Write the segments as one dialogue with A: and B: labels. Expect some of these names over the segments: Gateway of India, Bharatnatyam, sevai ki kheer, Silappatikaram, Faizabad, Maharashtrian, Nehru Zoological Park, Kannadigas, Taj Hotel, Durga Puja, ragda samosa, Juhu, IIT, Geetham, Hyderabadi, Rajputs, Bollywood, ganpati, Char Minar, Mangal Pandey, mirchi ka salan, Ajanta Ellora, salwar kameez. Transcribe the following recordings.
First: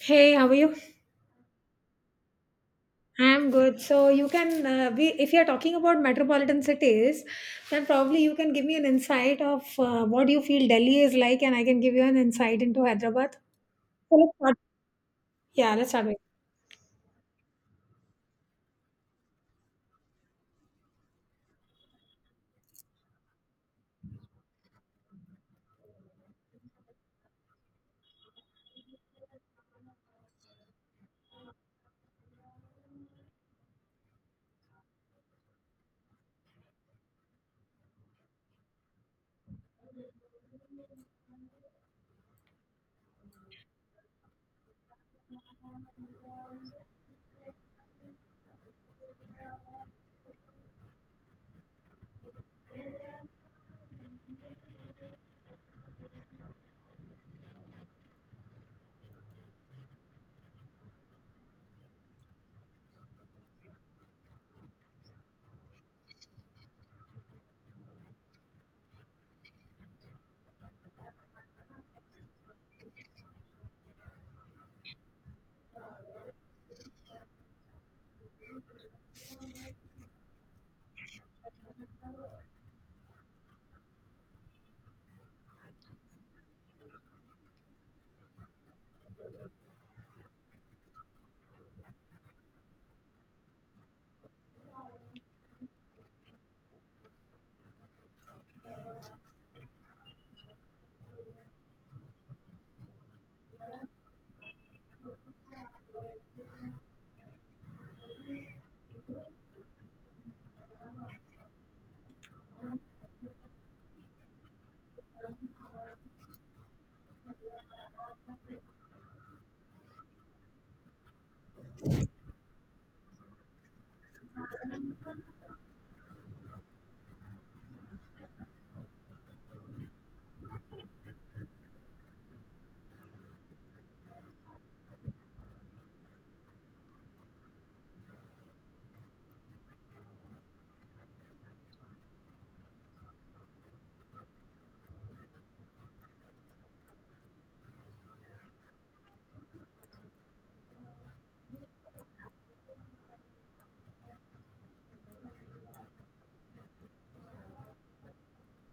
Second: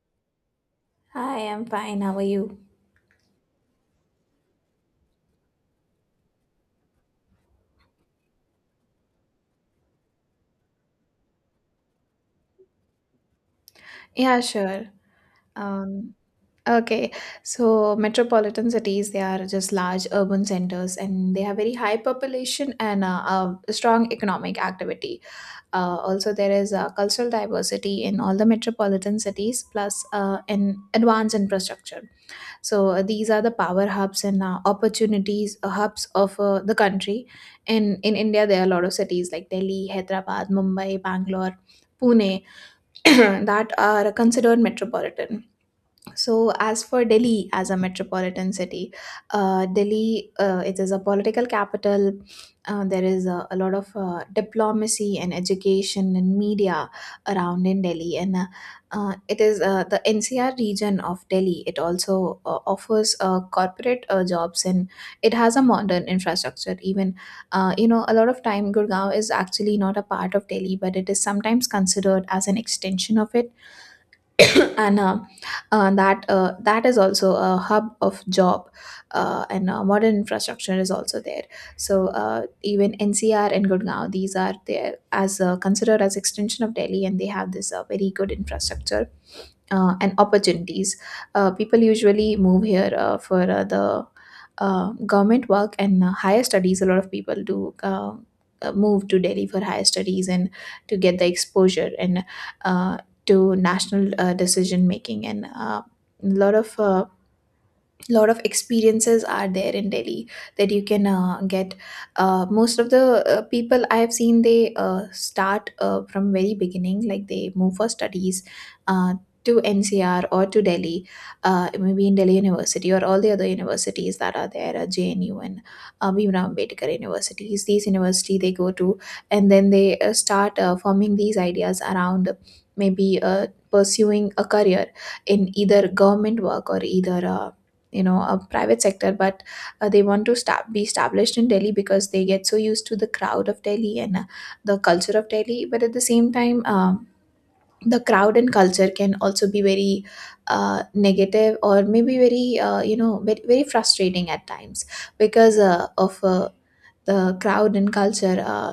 A: Hey, how are you?
B: Hi, I'm fine. How are you?
A: I'm good. So you can, if you're talking about metropolitan cities, then probably you can give me an insight of what you feel Delhi is like, and I can give you an insight into Hyderabad. So let's
B: Yeah,
A: start.
B: sure.
A: Yeah, let's start.
B: Um, okay, so metropolitan cities, they are just large urban centers and they have very high population and a strong economic activity. Also, there is cultural diversity in all the metropolitan cities, plus an advanced infrastructure. So these are the power hubs and opportunities hubs of the country. In India, there are a lot of cities like Delhi, Hyderabad, Mumbai, Bangalore, Pune that are considered metropolitan. So, as for Delhi as a metropolitan city, Delhi, it is a political capital. There is a lot of diplomacy and education and media around in Delhi, and it is the NCR region of Delhi. It also offers corporate jobs, and it has a modern infrastructure. Even a lot of time Gurgaon is actually not a part of Delhi, but it is sometimes considered as an extension of it and that is also a hub of job and modern infrastructure is also there, so even NCR and gurgaon, these are there as considered as extension of delhi, and they have this very good infrastructure and opportunities. People usually move here for the government work and higher studies. A lot of people do move to Delhi for higher studies and to get the exposure and uh, to national decision making, and a lot of uh, lot of experiences are there in delhi that you can get. Most of the people I have seen, they start from very beginning, like they move for studies uh, to NCR or to delhi, maybe in delhi university or all the other universities that are there, JNU and bhimrao ambedkar universities, these university they go to, and then they start forming these ideas around maybe pursuing a career in either government work or either a private sector, but they want to start be established in delhi because they get so used to the crowd of delhi and the culture of delhi. But at the same time, the crowd and culture can also be very negative, or maybe very very, very frustrating at times, because of the crowd and culture.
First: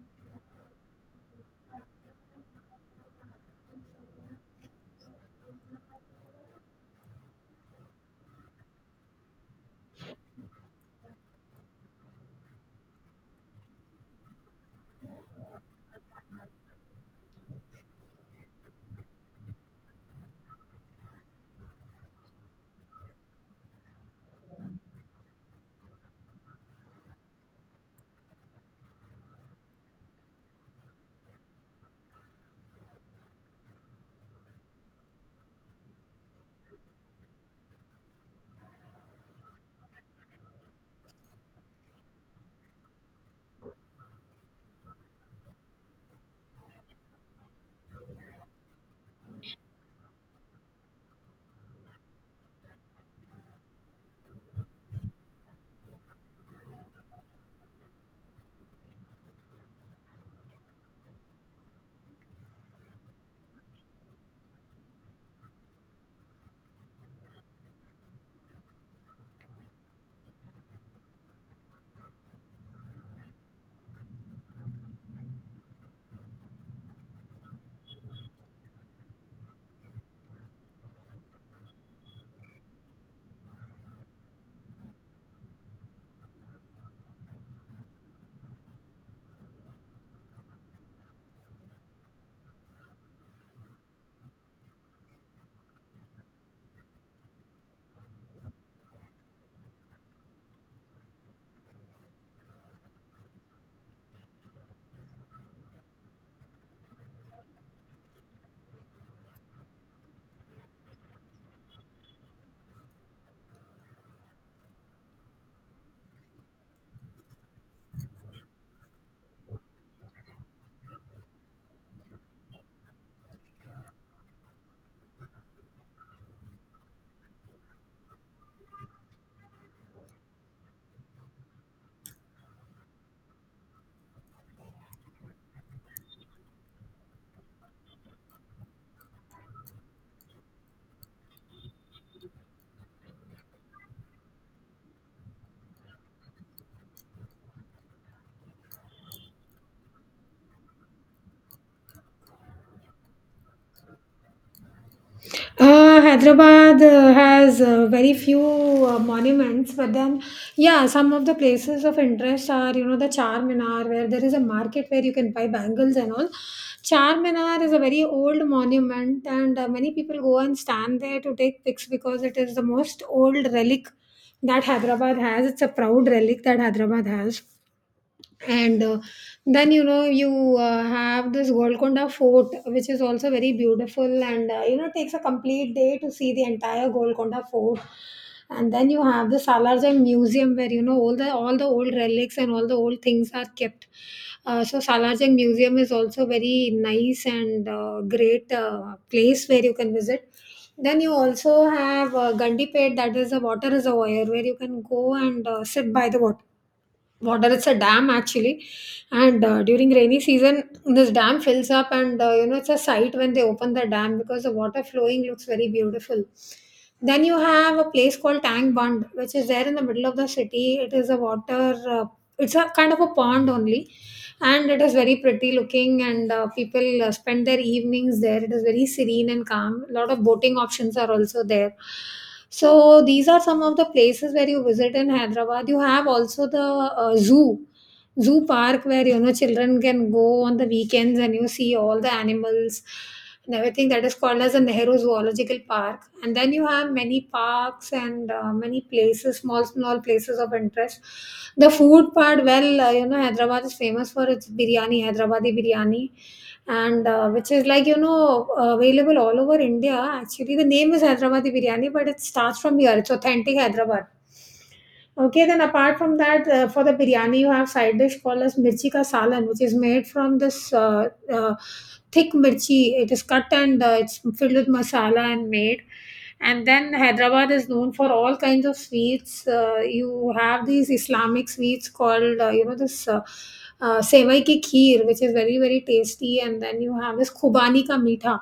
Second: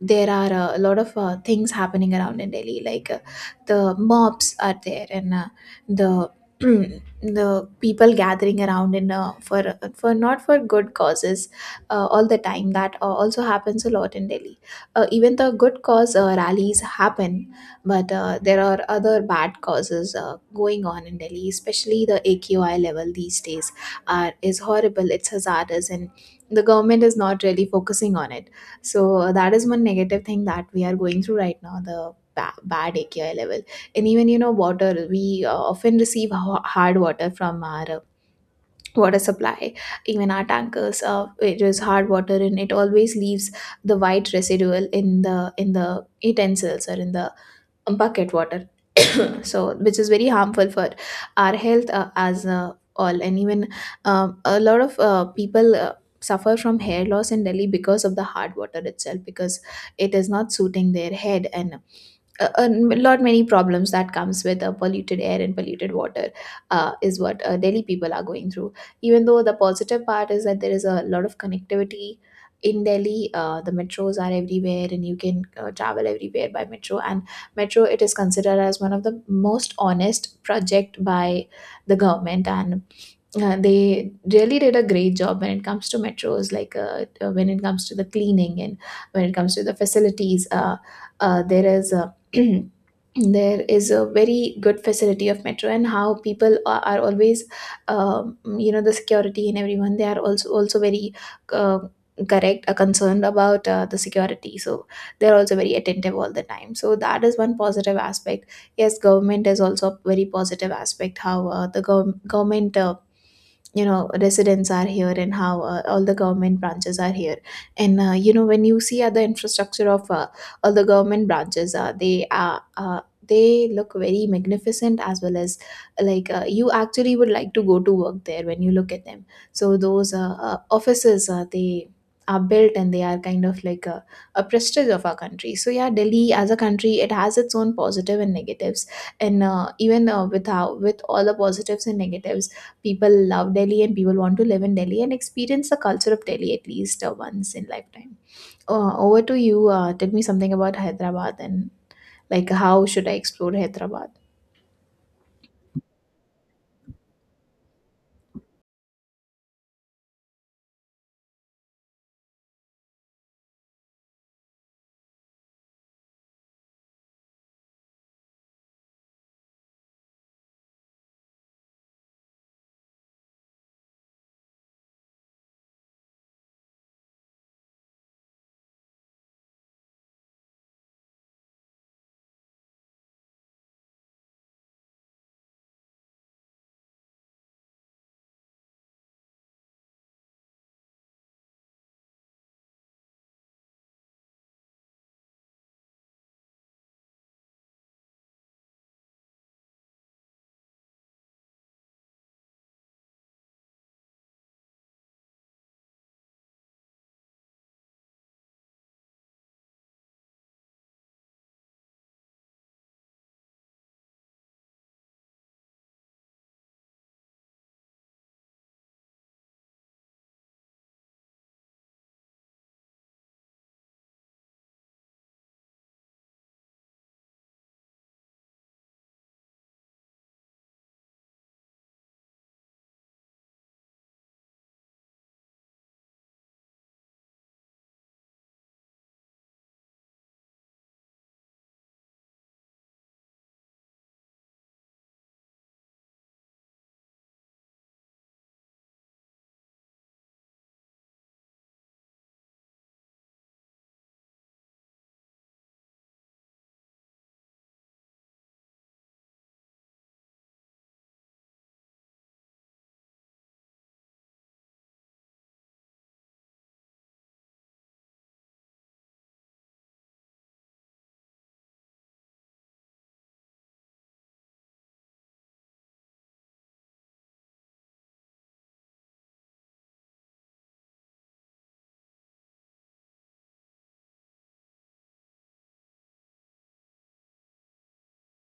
B: There are a lot of things happening around in Delhi. Like, the mobs are there, and the the people gathering around in for not for good causes all the time. That also happens a lot in Delhi. Even the good cause rallies happen, but there are other bad causes going on in Delhi, especially the AQI level these days are is horrible. It's hazardous and the government is not really focusing on it, so that is one negative thing that we are going through right now, the bad AQI level. And even water, we often receive hard water from our water supply. Even our tankers, it is hard water and it always leaves the white residual in the utensils or in the bucket water. So, which is very harmful for our health, as all. And even a lot of people suffer from hair loss in delhi because of the hard water itself, because it is not suiting their head, and a lot many problems that comes with polluted air and polluted water is what delhi people are going through. Even though, the positive part is that there is a lot of connectivity in delhi. The metros are everywhere and you can travel everywhere by metro, and metro, it is considered as one of the most honest project by the government, and they really did a great job when it comes to metros. Like, when it comes to the cleaning and when it comes to the facilities, there is a there is a very good facility of metro, and how people are always, the security and everyone, they are also very uh, correct concerned about the security, so they're also very attentive all the time, so that is one positive aspect. Yes, government is also a very positive aspect, how the government residents are here, and how all the government branches are here, and when you see other infrastructure of all the government branches, they look very magnificent, as well as, like, you actually would like to go to work there when you look at them. So those offices, they are built and they are kind of like a prestige of our country. So yeah, delhi as a country, it has its own positive and negatives, and even, with how, with all the positives and negatives, People love Delhi and people want to live in Delhi and experience the culture of Delhi at least once in lifetime. Over to you. Tell me something about Hyderabad, and like, how should I explore Hyderabad?
A: Hyderabad has very few monuments, but then, yeah, some of the places of interest are, you know, the Char Minar, where there is a market where you can buy bangles and all. Char Minar is a very old monument, and many people go and stand there to take pics because it is the most old relic that Hyderabad has. It's a proud relic that Hyderabad has, and then you know you have this Golconda Fort, which is also very beautiful, and you know takes a complete day to see the entire Golconda Fort. And then you have the Salarjung Museum, where you know all the old relics and all the old things are kept. So Salarjung Museum is also very nice and great place where you can visit. Then you also have Gandipet, that is a water reservoir where you can go and sit by the water. It's a dam actually, and during rainy season this dam fills up, and you know it's a sight when they open the dam because the water flowing looks very beautiful. Then you have a place called Tang Bund, which is there in the middle of the city. It is a water uh, it's a kind of a pond only, and it is very pretty looking, and people spend their evenings there. It is very serene and calm. A lot of boating options are also there. So these are some of the places where you visit in Hyderabad. You have also the zoo park, where you know children can go on the weekends and you see all the animals and everything, that is called as the Nehru Zoological Park. And then you have many parks and many places, small, small places of interest. The food part, well, you know, Hyderabad is famous for its biryani, Hyderabadi biryani, and which is like, you know, available all over India. Actually, the name is Hyderabadi biryani, but it starts from here. It's authentic Hyderabad. Okay, then apart from that, for the biryani, you have side dish called as mirchi ka salan, which is made from this thick mirchi. It is cut and it's filled with masala and made. And then Hyderabad is known for all kinds of sweets. You have these Islamic sweets called, you know, this sevai ki kheer, which is very, very tasty. And then you have this khubani ka meetha.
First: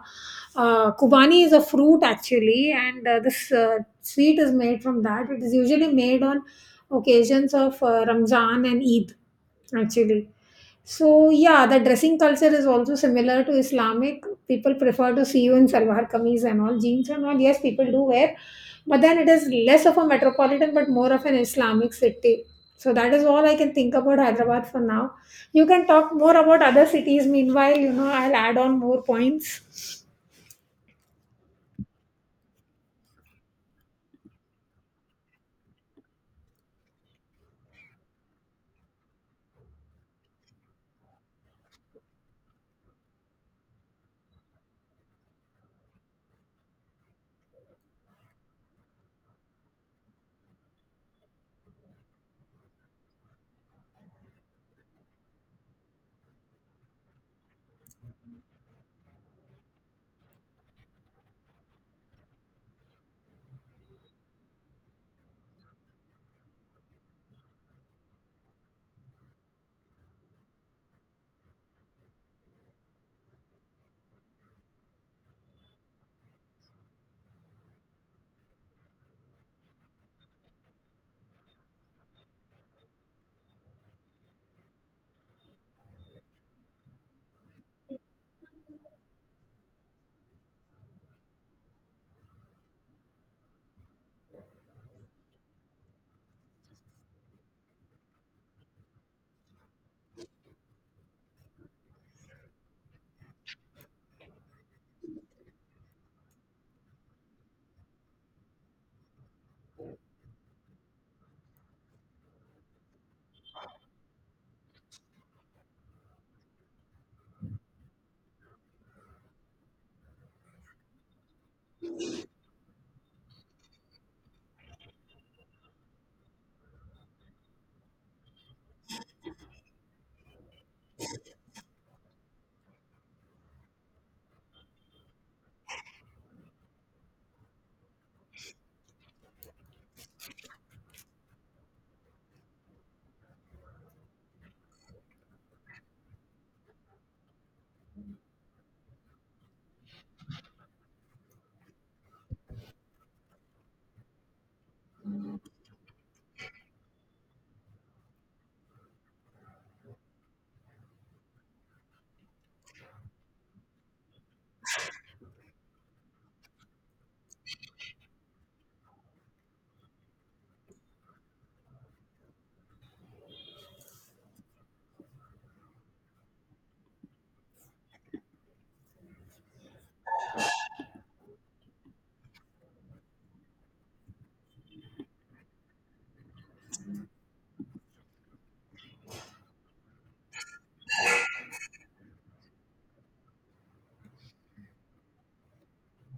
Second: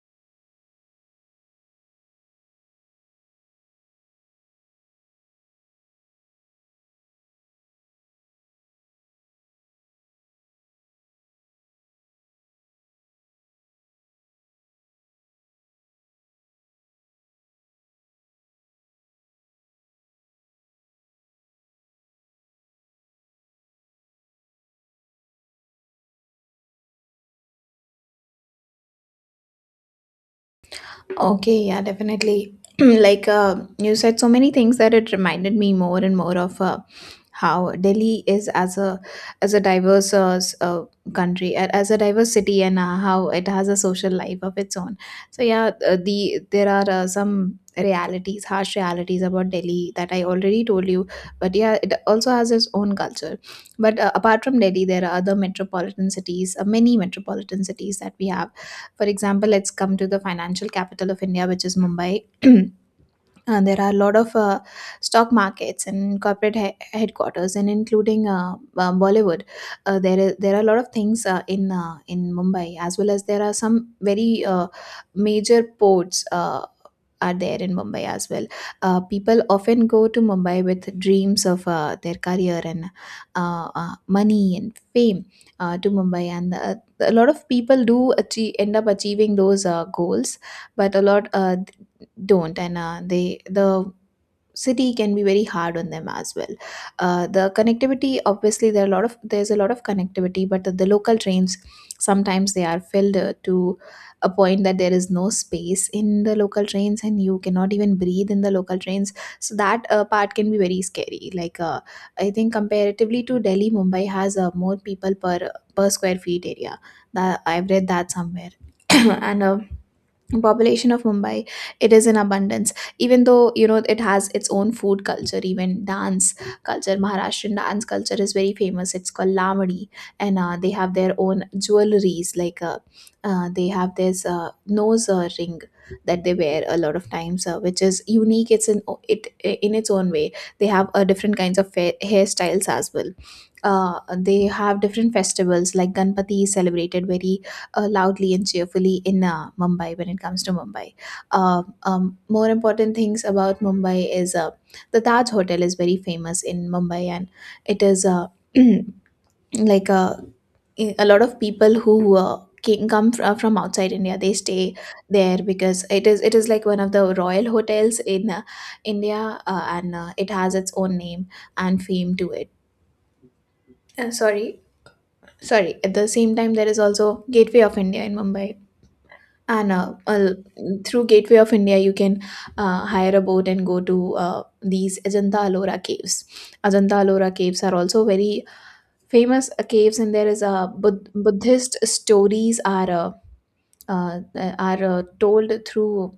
A: Khubani is a fruit actually, and this sweet is made from that. It is usually made on occasions of Ramzan and Eid, actually. So, yeah, the dressing culture is also similar to Islamic. People prefer to see you in salwar kameez and all, jeans and all. Yes, people do wear, but then it is less of a metropolitan but more of an Islamic city. So, that is all I can think about Hyderabad for now. You can talk more about other cities. Meanwhile, you know, I'll add on more points.
B: Okay, yeah, definitely. Like, you said so many things that it reminded me more and more of how Delhi is as a diverse country, as a diverse city, and how it has a social life of its own. So yeah, there are some realities, harsh realities about Delhi that I already told you. But yeah, it also has its own culture. But apart from Delhi, there are other metropolitan cities, many metropolitan cities that we have. For example, let's come to the financial capital of India, which is Mumbai. There are a lot of stock markets and corporate headquarters, and including Bollywood. There are a lot of things in Mumbai, as well as there are some very major ports. Are there in Mumbai as well. People often go to Mumbai with dreams of their career and money and fame, to Mumbai, and a lot of people do achieve, end up achieving those goals. But a lot don't, and the city can be very hard on them as well. The connectivity, obviously there are a lot of there's a lot of connectivity, but the local trains sometimes, they are filled to a point that there is no space in the local trains and you cannot even breathe in the local trains, so that part can be very scary. Like, I think comparatively to delhi, mumbai has more people per square feet area, that I've read that somewhere. And population of mumbai, it is in abundance. Even though, it has its own food culture, even dance culture. Maharashtrian dance culture is very famous, it's called lamadi, and they have their own jewelries. Like, they have this nose ring that they wear a lot of times, which is unique, it's in it in its own way. They have different kinds of hairstyles as well. They have different festivals, like ganpati is celebrated very loudly and cheerfully in Mumbai when it comes to Mumbai. More important things about Mumbai is the Taj Hotel is very famous in Mumbai, and it is like, a lot of people who come from outside India, they stay there because it is like one of the royal hotels in India, and it has its own name and fame to it. Sorry. Sorry, at the same time, there is also Gateway of India in Mumbai. And through Gateway of India, you can hire a boat and go to these Ajanta Ellora caves. Ajanta Ellora caves are also very famous caves, and there is a Buddhist stories are uh, uh, are uh, told through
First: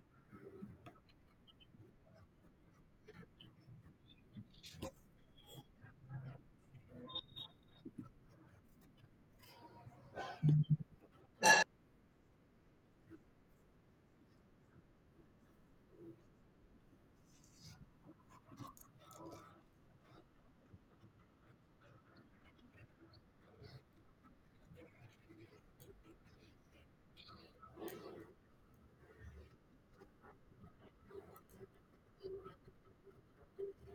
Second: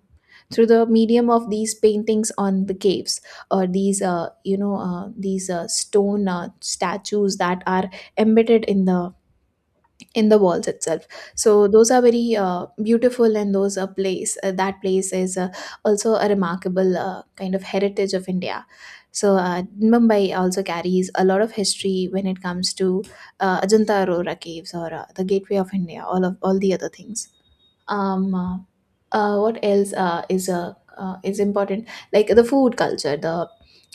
B: through the medium of these paintings on the caves or these these stone statues that are embedded in the walls itself. So those are very beautiful, and those are place that place is also a remarkable kind of heritage of India. so uh, Mumbai also carries a lot of history when it comes to Ajanta Aurora caves or the Gateway of India, all the other things. um uh, what else is important, like the food culture the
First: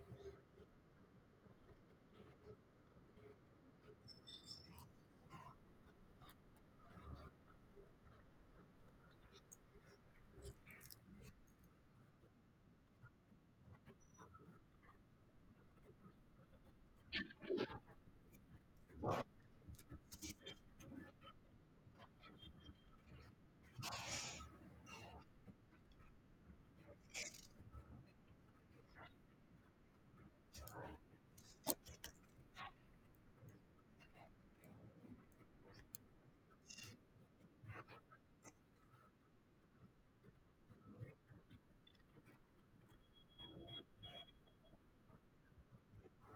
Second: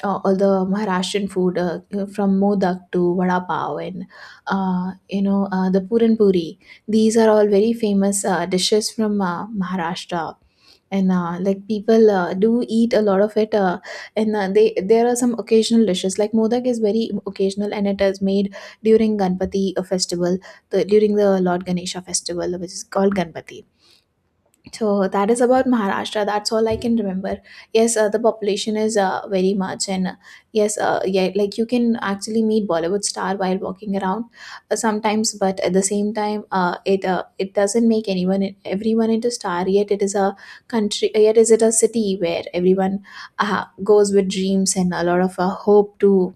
B: all the Maharashtrian food, from modak to vada pav, and the puran puri. These are all very famous dishes from Maharashtra, and like people do eat a lot of it. Uh, And they there are some occasional dishes, like modak is very occasional, and it is made during ganpati festival, during the Lord Ganesha festival, which is called ganpati. So that is about Maharashtra. That's all I can remember. Yes, the population is very much, and yes, yeah, like you can actually meet Bollywood star while walking around sometimes, but at the same time, it it doesn't make anyone everyone into star. Yet it is a country. Yet is it a city where everyone goes with dreams and a lot of hope to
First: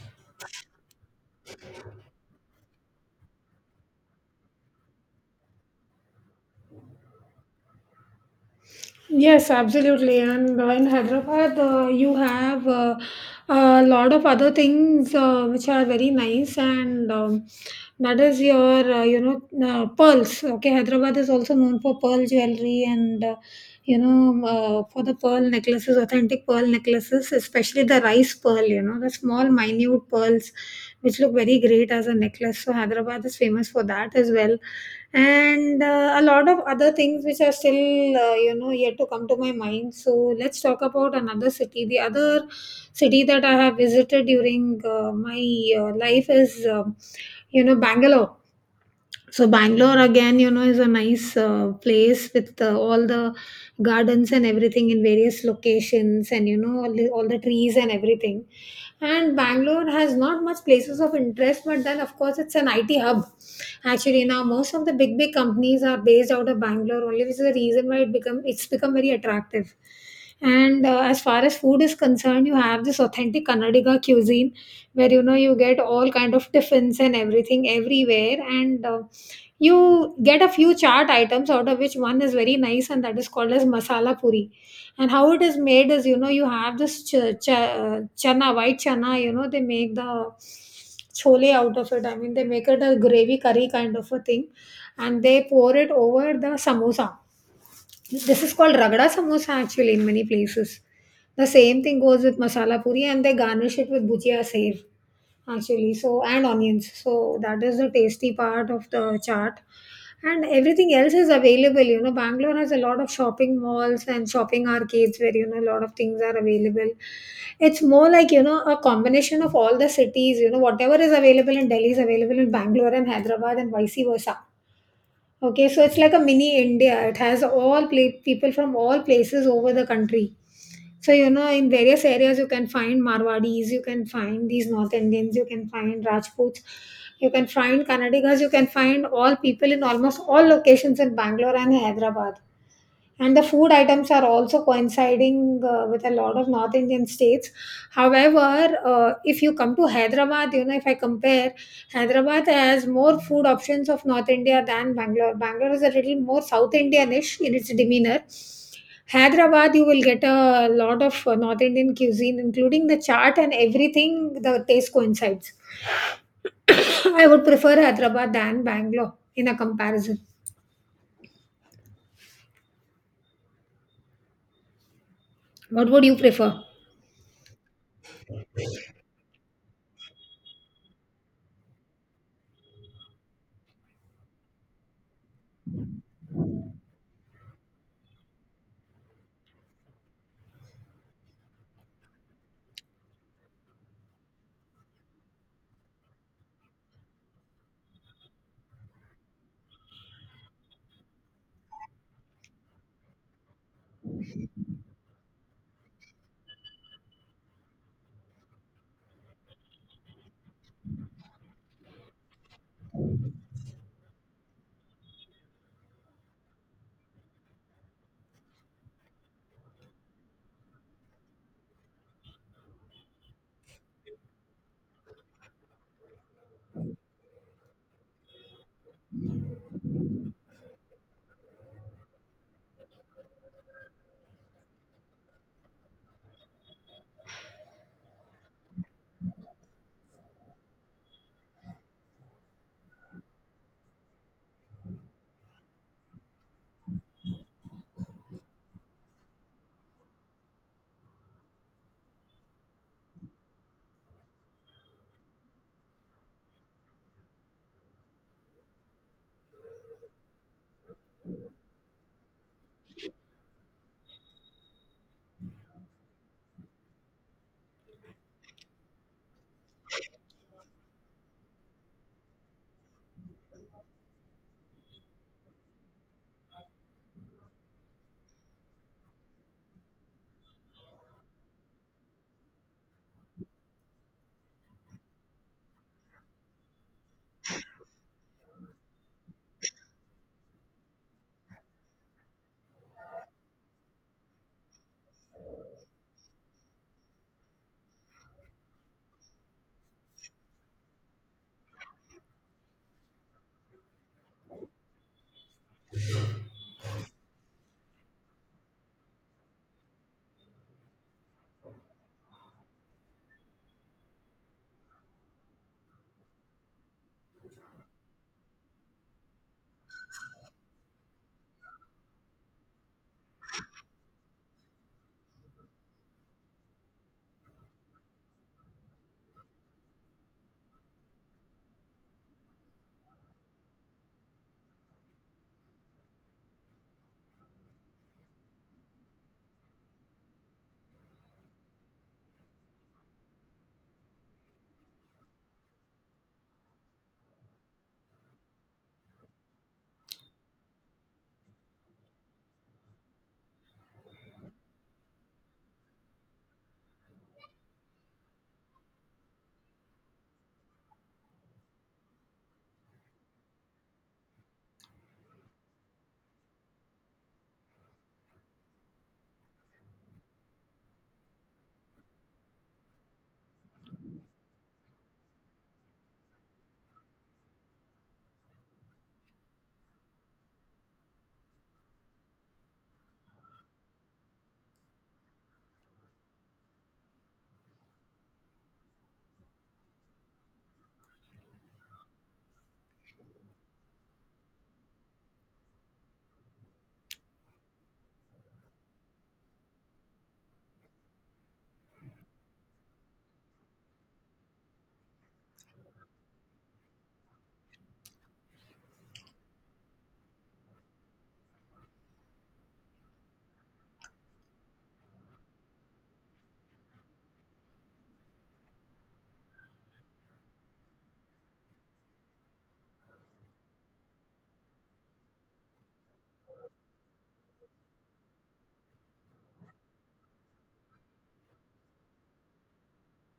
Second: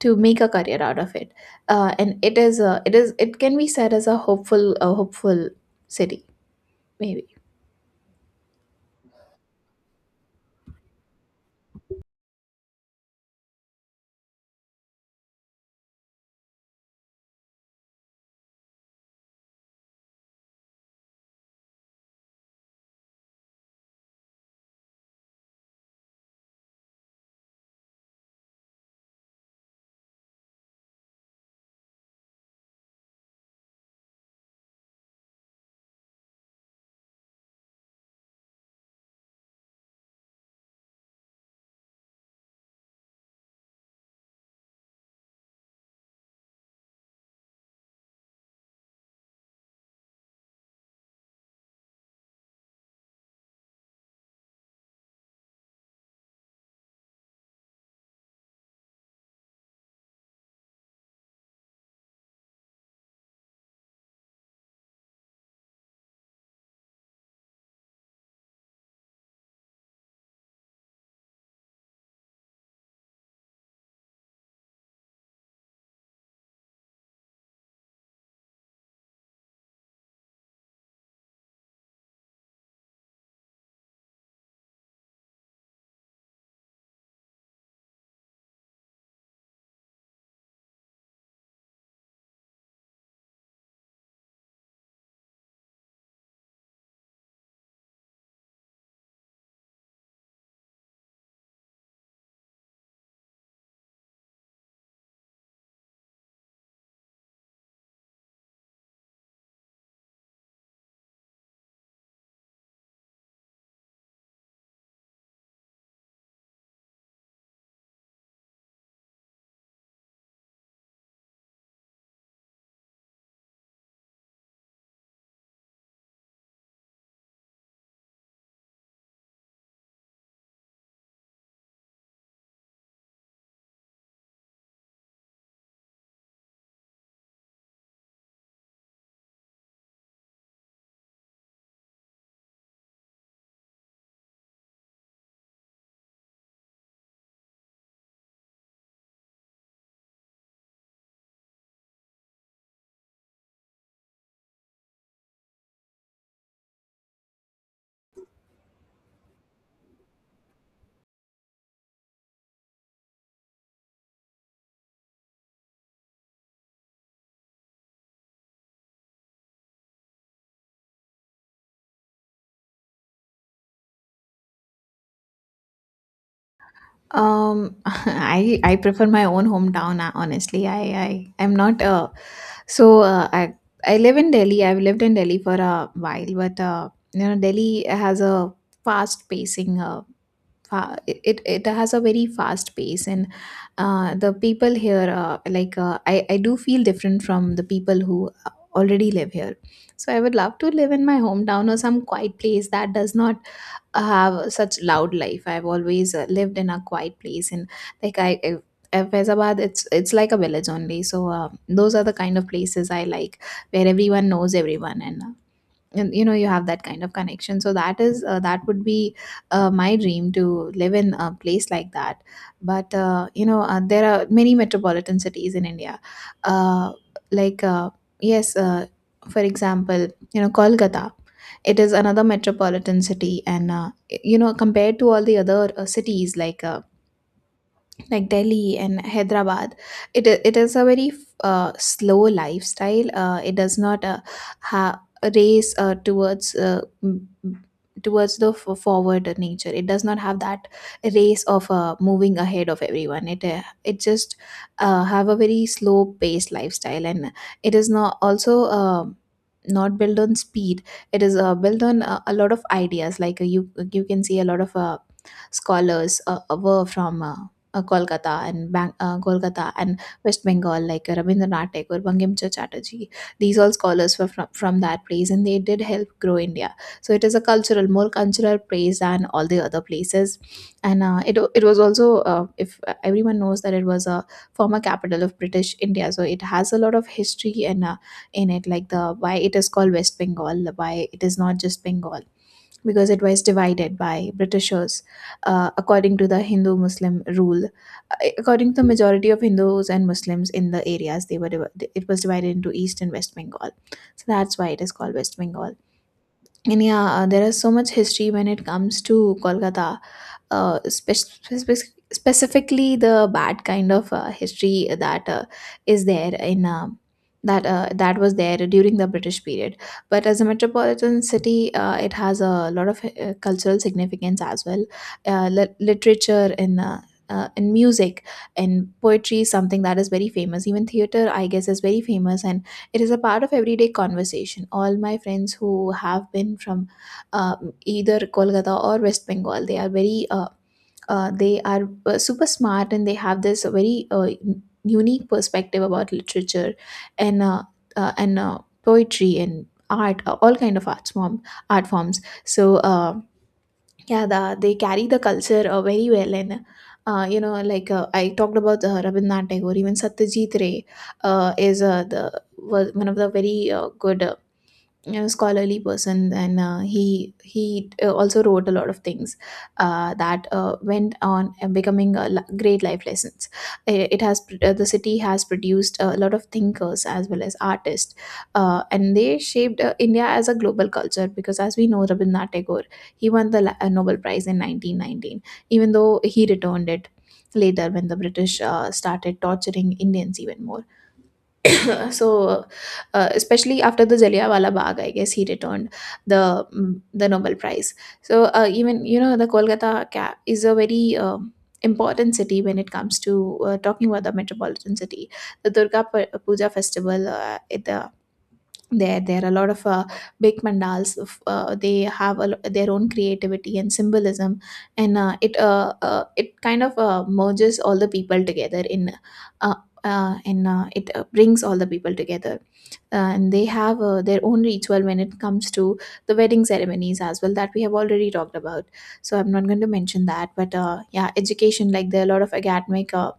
B: make a career out of it. And it is it can be said as a hopeful city maybe.
A: Yes, absolutely. And in Hyderabad, you have a lot of other things which are very nice, and that is your, pearls. Okay, Hyderabad is also known for pearl jewelry and for the pearl necklaces, authentic pearl necklaces, especially the rice pearl, you know, the small, minute pearls, which look very great as a necklace. So, Hyderabad is famous for that as well. And a lot of other things which are still, you know, yet to come to my mind. So, let's talk about another city. The other city that I have visited during my life is, you know, Bangalore. So Bangalore again, you know, is a nice place with all the gardens and everything in various locations, and you know, all the trees and everything. And Bangalore has not much places of interest, but then of course it's an IT hub. Actually, now most of the big companies are based out of Bangalore only, which is the reason why it's become very attractive. And as far as food is concerned, you have this authentic Kannadiga cuisine, where you know you get all kind of tiffins and everything everywhere, and you get a few chart items, out of which one is very nice and that is called as masala puri. And how it is made is, you know, you have this ch- ch- chana white chana, you know they make the chole out of it, I mean they make it a gravy curry kind of a thing, and they pour it over the samosa. This is called ragda samosa actually in many places. The same thing goes with masala puri, and they garnish it with bhujia sev actually, so, and onions. So that is the tasty part of the chart. And everything else is available. You know, Bangalore has a lot of shopping malls and shopping arcades where you know a lot of things are available. It's more like, you know, a combination of all the cities. You know, whatever is available in Delhi is available in Bangalore and Hyderabad and vice versa. Okay, so it's like a mini India. It has people from all places over the country. So, you know, in various areas, you can find Marwadis, you can find these North Indians, you can find Rajputs, you can find Kannadigas, you can find all people in almost all locations in Bangalore and Hyderabad. And the food items are also coinciding with a lot of North Indian states. However, if you come to Hyderabad, you know, if I compare, Hyderabad has more food options of North India than Bangalore. Bangalore is a little more South Indianish in its demeanor. Hyderabad, you will get a lot of North Indian cuisine including the chaat and everything. The taste coincides. I would prefer Hyderabad than Bangalore in a comparison. What would you prefer?
B: I prefer my own hometown. Honestly, I am not I I live in Delhi. I've lived in Delhi for a while, but you know, Delhi has a fast pacing uh, it, it has a very fast pace, and the people here I do feel different from the people who already live here. So I would love to live in my hometown or some quiet place that does not have such loud life. I've always lived in a quiet place, and I Faizabad, it's like a village only. So those are the kind of places I like, where everyone knows everyone, and you know you have that kind of connection, so that would be my dream to live in a place like that. But there are many metropolitan cities in India. uh, like uh, yes uh, for example, you know, Kolkata, it is another metropolitan city, and you know, compared to all the other cities, like Delhi and Hyderabad, it is a very slow lifestyle. It does not ha- race towards the forward nature. It does not have that race of moving ahead of everyone. It just have a very slow paced lifestyle, and it is not also. Not built on speed. It is built on a lot of ideas. Like you you can see a lot of scholars were from Kolkata and Kolkata and West Bengal, like Rabindranath Tagore, Bangimcha Chatterjee. These all scholars were from that place, and they did help grow India. So it is a cultural, more cultural place than all the other places. And it it was also, if everyone knows that, it was a former capital of British India, so it has a lot of history and in it, like the why it is called West Bengal, why it is not just Bengal, because it was divided by Britishers according to the Hindu Muslim rule. According to the majority of Hindus and Muslims in the areas, it was divided into East and West Bengal. So that's why it is called West Bengal. And yeah, there is so much history when it comes to Kolkata, uh, spec- specifically the bad kind of history that is there in that that was there during the British period. But as a metropolitan city, it has a lot of cultural significance as well, literature and. In music and poetry is something that is very famous. Even theater, I guess, is very famous, and it is a part of everyday conversation. All my friends who have been from either Kolkata or West Bengal, they are very they are super smart, and they have this very unique perspective about literature and uh, and uh, poetry and art, all kind of art forms. so uh, yeah, they carry the culture very well, and you know, I talked about Rabindranath Tagore, even Satyajit Ray is the was one of the very good scholarly person, and he also wrote a lot of things that went on and becoming a great life lessons. The city has produced a lot of thinkers as well as artists, and they shaped India as a global culture, because, as we know, Rabindranath Tagore, he won the Nobel Prize in 1919, even though he returned it later when the British started torturing Indians even more. So especially after the Jallianwala Bagh, I guess he returned the Nobel Prize. So even you know the Kolkata is a very important city when it comes to talking about the metropolitan city. The Puja festival at the there there are a lot of big mandals they have a, their own creativity and symbolism, and it kind of merges all the people together in uh, and it brings all the people together. And they have their own ritual when it comes to the wedding ceremonies as well, that we have already talked about, so I'm not going to mention that. But yeah, education, like there are a lot of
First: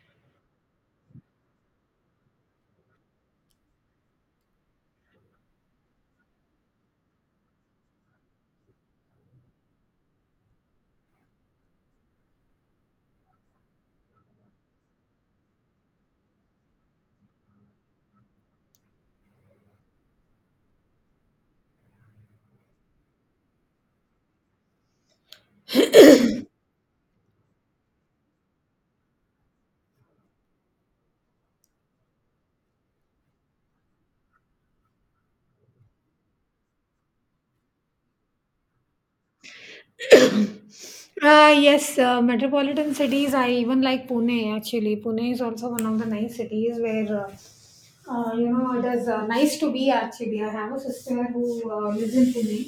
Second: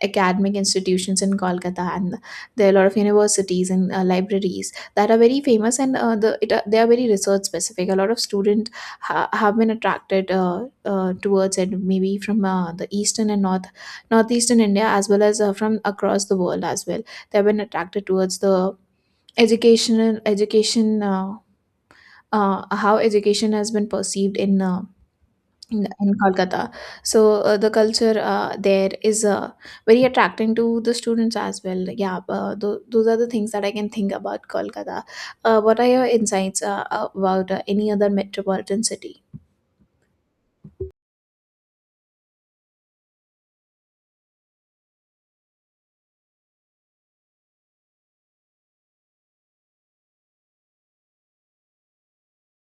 B: academic institutions in Kolkata, and there are a lot of universities and libraries that are very famous, and they are very research specific. A lot of students have been attracted towards it, maybe from the eastern and northeastern India, as well as from across the world as well. They have been attracted towards the education. How education has been perceived in in Kolkata. So the culture there is very attracting to the students as well. Yeah, those are the things that I can think about Kolkata. What are your insights about any other metropolitan city?
A: Yes, metropolitan cities. I even like Pune actually. Pune is also one of the nice cities where, you know, it is nice to be actually. I have a sister who lives in Pune.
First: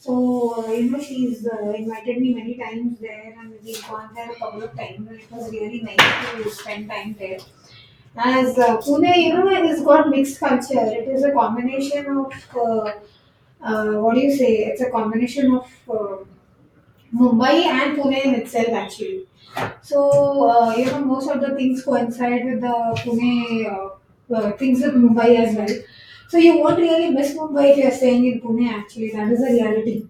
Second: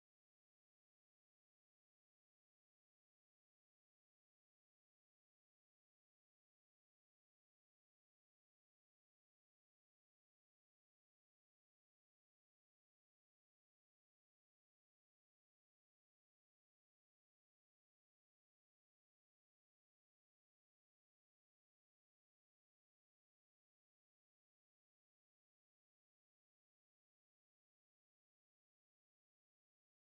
A: So, you know, she's invited me many times there and we've gone there a couple of times and it was really nice to spend time there. As Pune, you know, it has got mixed culture. It is a combination of, what do you say? It's a combination of. Mumbai and Pune in itself, actually. So, you know, most of the things coincide with the Pune things in Mumbai as well. So, you won't really miss Mumbai if you're staying in Pune, actually. That is the reality.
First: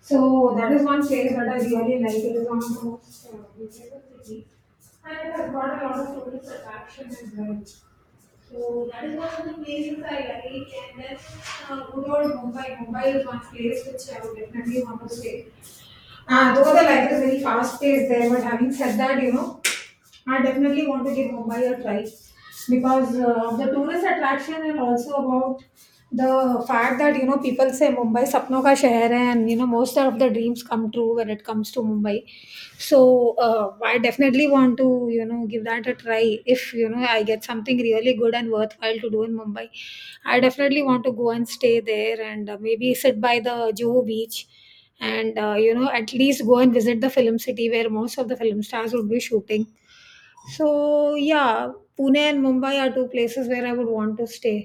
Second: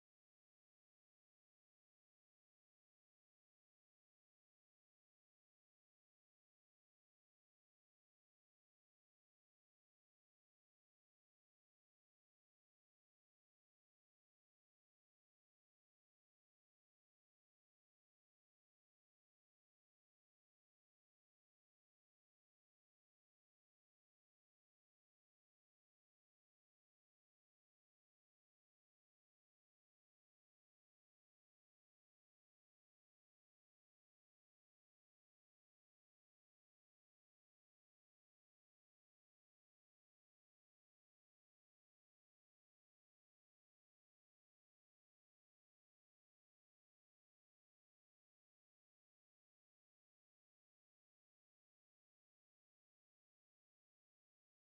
A: So, that is one place that I really like. It is one of the most beautiful cities. And it has got a lot of tourist attraction as well. So, that is one of the places I like. And then, good old Mumbai. Mumbai is one place which I would definitely want to stay. Though the life is very fast paced there, but having said that, you know, I definitely want to give Mumbai a try, because of the tourist attraction and also about the fact that, you know, people say Mumbai sapno ka shahar hai, and you know most of the dreams come true when it comes to Mumbai. So I definitely want to, you know, give that a try if you know I get something really good and worthwhile to do in Mumbai. I definitely want to go and stay there, and maybe sit by the Juhu beach, and you know at least go and visit the film city where most of the film stars would be shooting. So yeah, Pune and Mumbai are two places where I would want to stay.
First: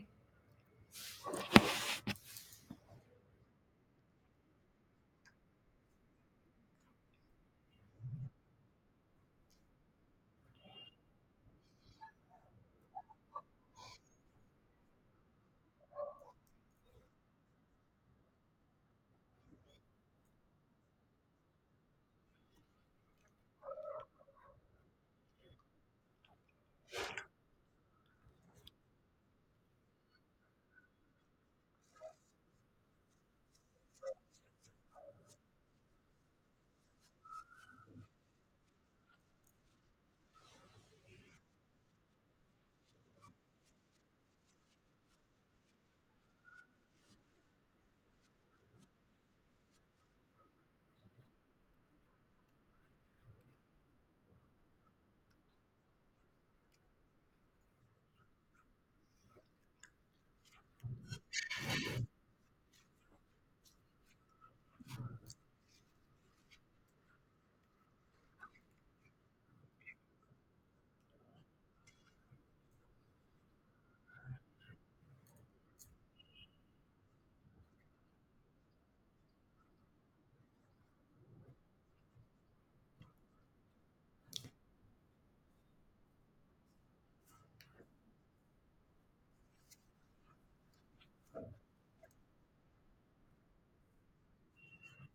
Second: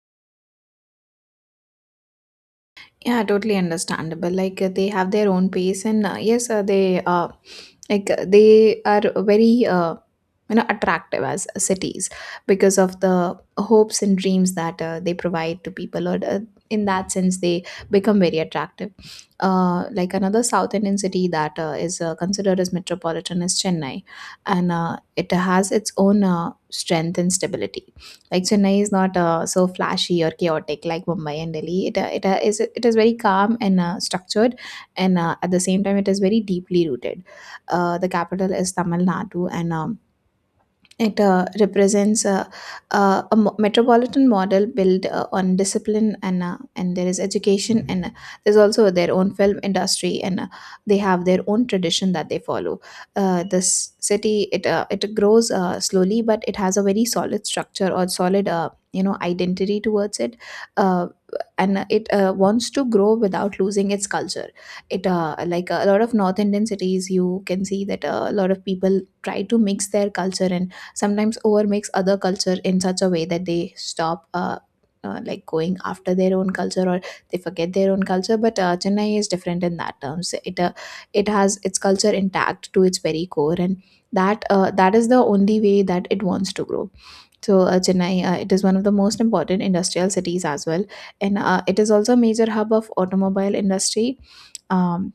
B: Yeah, totally understandable. Like they have their own pace, and they are very you know attractive as cities, because of the hopes and dreams that they provide to people, or in that sense, they become very attractive. Like another South Indian city that is considered as metropolitan is Chennai, and it has its own strength and stability. Like Chennai is not so flashy or chaotic like Mumbai and Delhi. It is very calm and structured, and at the same time, it is very deeply rooted. The capital is Tamil Nadu, and it represents a metropolitan model built on discipline and there is education and there's also their own film industry, and they have their own tradition that they follow. This city, it grows slowly, but it has a very solid structure or solid you know identity towards it, uh, and it wants to grow without losing its culture. It Like a lot of North Indian cities, you can see that a lot of people try to mix their culture and sometimes overmix other culture in such a way that they stop going after their own culture, or they forget their own culture. But Chennai is different in that terms. It it has its culture intact to its very core, and that is the only way that it wants to grow. So Chennai, it is one of the most important industrial cities as well, and it is also a major hub of automobile industry. um,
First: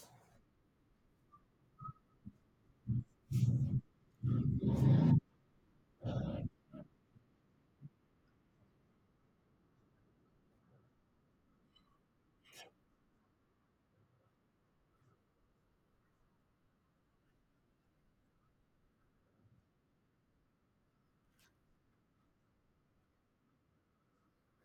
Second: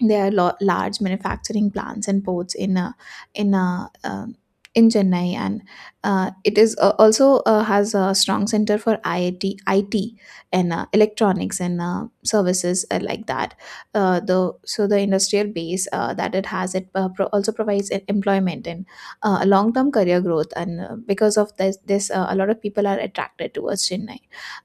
B: there are large manufacturing plants and ports in in uh, um in Chennai, and it is also has a strong center for IIT, IT, and electronics and services like that. The So the industrial base that it has, also provides an employment and long term career growth, and because of this, a lot of people are attracted towards Chennai.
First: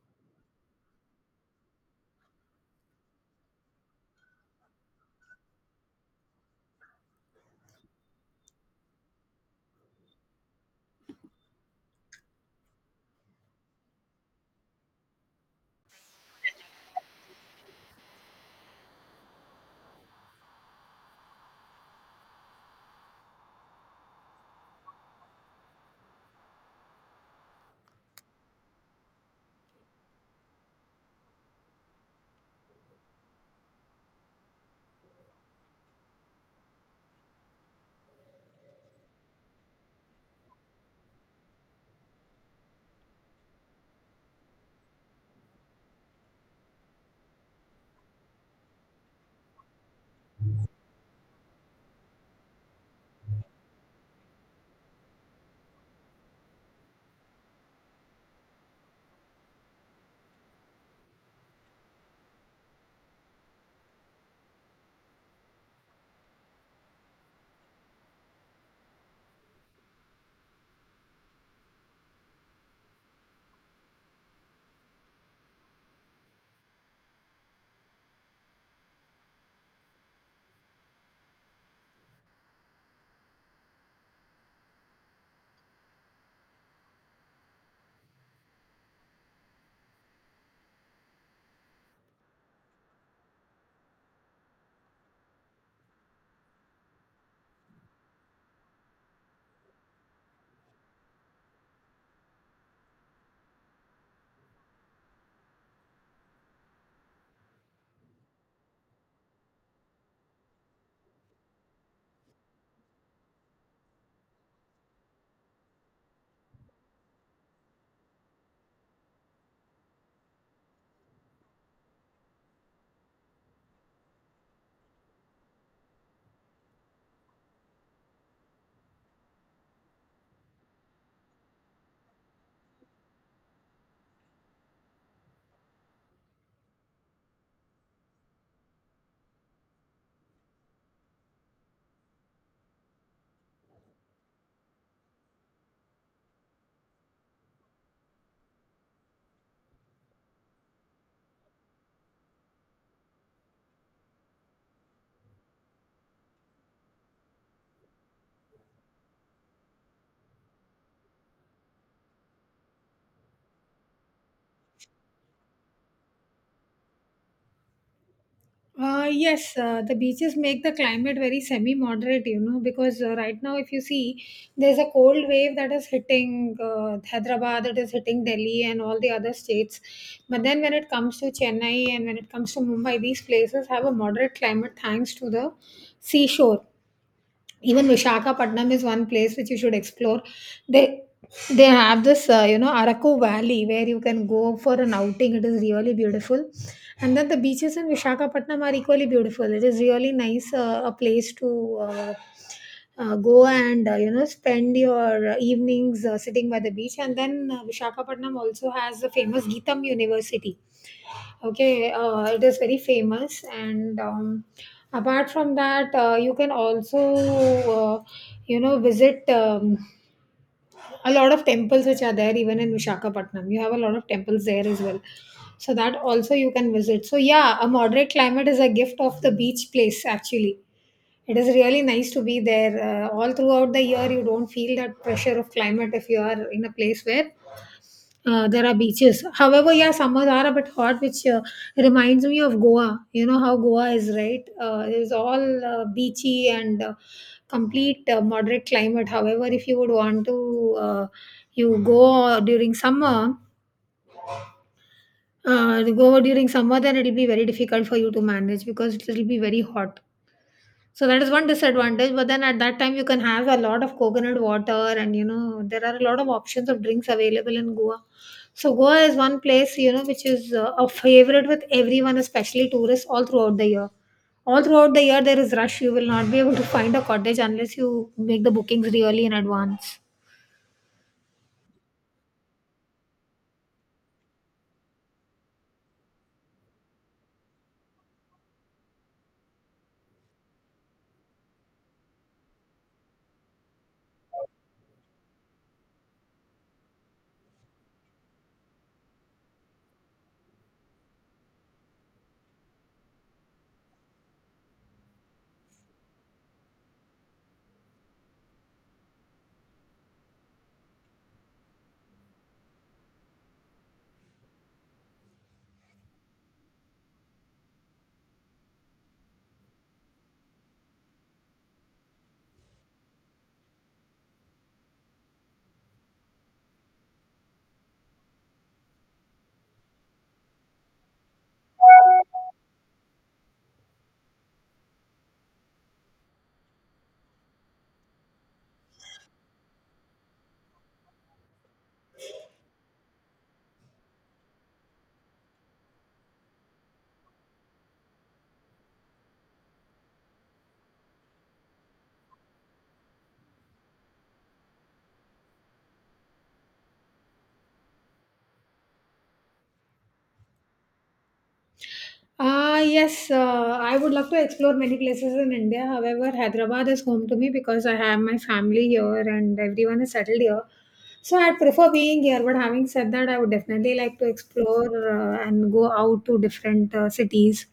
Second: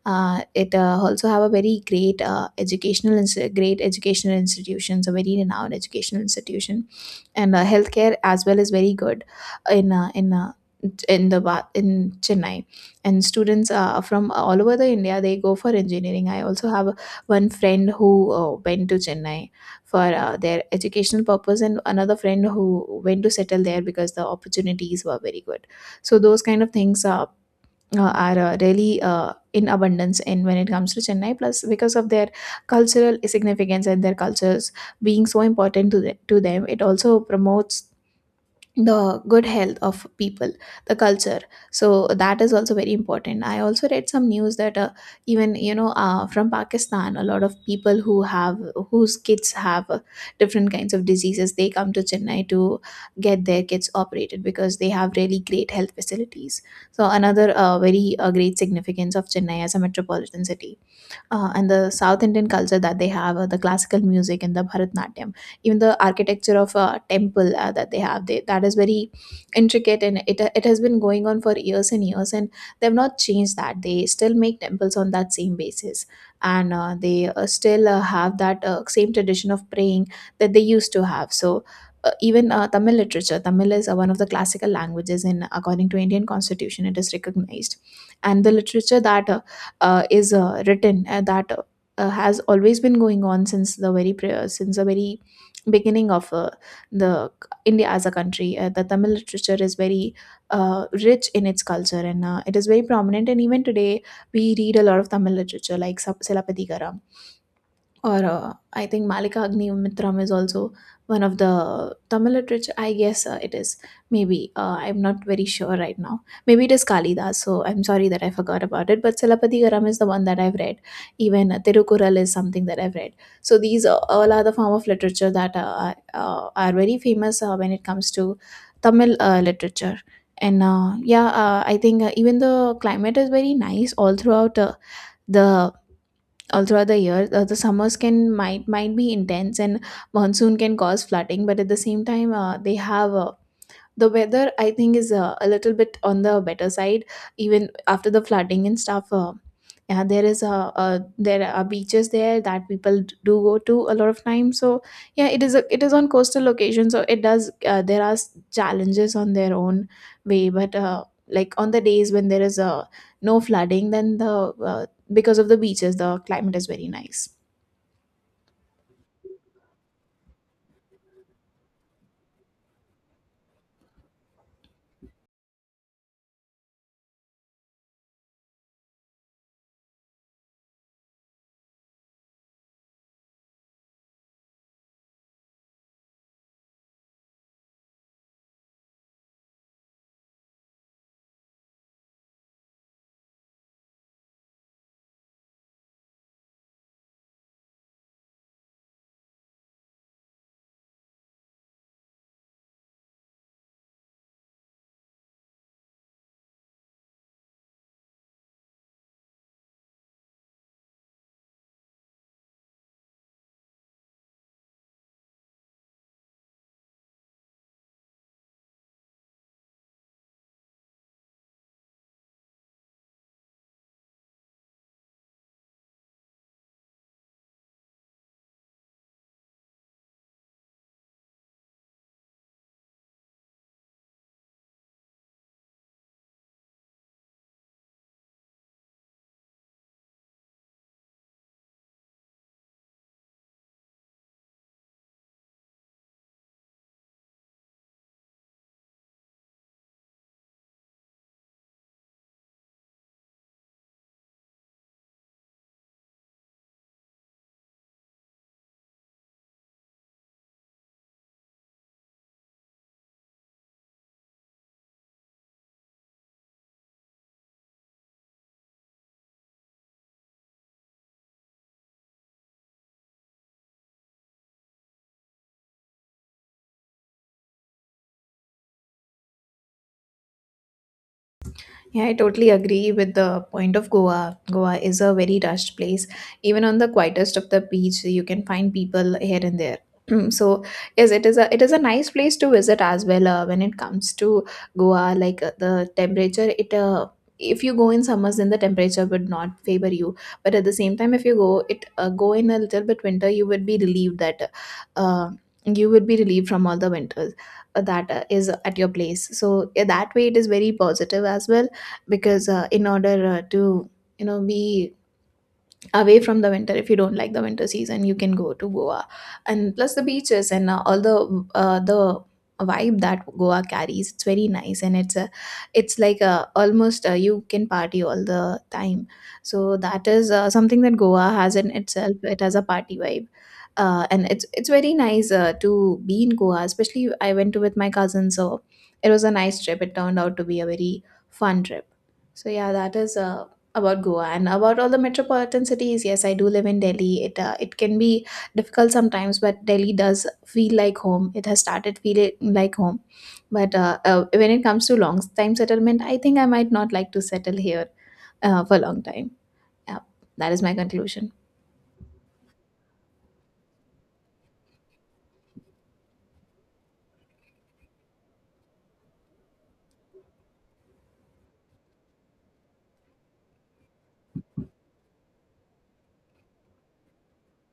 B: It also have a very great educational great educational institutions, a very renowned educational institution, and healthcare as well is very good in uh, in uh, in Chennai. And students from all over the India they go for engineering. I also have one friend who went to Chennai for their educational purpose, and another friend who went to settle there because the opportunities were very good. So those kind of things are really in abundance in when it comes to Chennai. Plus, because of their cultural significance and their cultures being so important to to them, it also promotes the good health of people, the culture, so that is also very important. I also read some news that even you know from Pakistan a lot of people who have whose kids have different kinds of diseases, they come to Chennai to get their kids operated because they have really great health facilities. So another very great significance of Chennai as a metropolitan city, and the South Indian culture that they have, the classical music and the Bharatnatyam, even the architecture of a temple that they have, that is very intricate, and it has been going on for years and years, and they have not changed that. They still make temples on that same basis, and they still have that same tradition of praying that they used to have. So even Tamil literature, Tamil is one of the classical languages, and according to Indian constitution, it is recognized. And the literature that is written, and that has always been going on since the since the very beginning of the India as a country. The Tamil literature is very rich in its culture, and it is very prominent. And even today, we read a lot of Tamil literature like Silappatikaram, or I think Malika Agnimitram is also one of the Tamil literature. I guess it is. Maybe. I'm not very sure right now. Maybe it is Kalidas. So I'm sorry that I forgot about it. But Silapadikaram is the one that I've read. Even Tirukural is something that I've read. So all are the form of literature that are very famous when it comes to Tamil literature. And yeah, I think even the climate is very nice all throughout the all throughout the year. The summers can might be intense, and monsoon can cause flooding, but at the same time they have, the weather I think is a little bit on the better side even after the flooding and stuff. Yeah, there is a there are beaches there that people do go to a lot of time. So yeah, it is on coastal location, so it does, there are challenges on their own way, but like on the days when there is no flooding, then the uh, because of the beaches the climate is very nice.
A: Yes, the beaches make the climate very semi moderate, you know, because right now if you see, there's a cold wave that is hitting Hyderabad, that is hitting Delhi and all the other states. But then when it comes to Chennai and when it comes to Mumbai, these places have a moderate climate thanks to the seashore. Even Visakhapatnam is one place which you should explore. They they have this, you know, Araku Valley where you can go for an outing. It is really beautiful, and then the beaches in Visakhapatnam are equally beautiful. It is really nice a place to. Go and you know spend your evenings sitting by the beach. And then Visakhapatnam also has the famous Geetham University. Okay, it is very famous, and apart from that, you can also, you know, visit a lot of temples which are there even in Vishakhapatnam. You have a lot of temples there as well, so that also you can visit. So yeah, a moderate climate is a gift of the beach place actually. It is really nice to be there all throughout the year. You don't feel that pressure of climate if you are in a place where there are beaches. However, yeah, summers are a bit hot, which reminds me of Goa. You know how Goa is, right? It is all beachy and complete moderate climate. However, if you would want to, you go during summer, then it'll be very difficult for you to manage because it'll be very hot. So that is one disadvantage. But then at that time, you can have a lot of coconut water, and you know there are a lot of options of drinks available in Goa. So Goa is one place, you know, which is a favorite with everyone, especially tourists, all throughout the year. All throughout the year, there is rush. You will not be able to find a cottage unless you make the bookings really in advance.
B: Yeah, I totally agree with the point of Goa. Goa is a very rushed place. Even on the quietest of the beach, you can find people here and there. So yes, it is a nice place to visit as well. When it comes to Goa, like the temperature, it if you go in summers, then the temperature would not favor you. But at the same time, if you go it go in a little bit winter, you would be relieved that uh, you would be relieved from all the winters that is at your place. So yeah, that way, it is very positive as well because in order to you know be away from the winter, if you don't like the winter season, you can go to Goa. And plus the beaches and all the vibe that Goa carries, it's very nice, and it's like a almost you can party all the time. So that is something that Goa has in itself. It has a party vibe, and it's very nice to be in Goa. Especially I went to with my cousin, so it was a nice trip. It turned out to be a very fun trip. So yeah, that is about Goa. And about all the metropolitan cities, yes, I do live in Delhi. It can be difficult sometimes, but Delhi does feel like home. It has started feeling like home. But when it comes to long time settlement, I think I might not like to settle here for a long time. Yeah, that is my conclusion.
A: Ah, yes, I would love to explore many places in India. However, Hyderabad is home to me because I have my family here and everyone is settled here. So I'd prefer being here. But having said that, I would definitely like to explore and go out to different cities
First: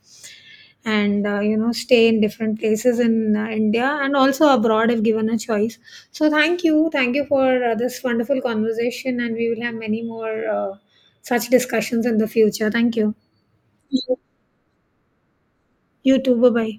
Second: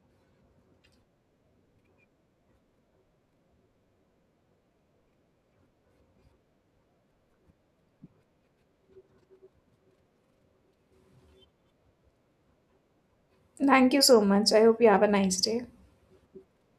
A: and you know stay in different places in India and also abroad if given a choice. So thank you for this wonderful conversation, and we will have many more such discussions in the future. Thank you.
B: Thank you so much. I hope you have a nice day.
A: YouTube bye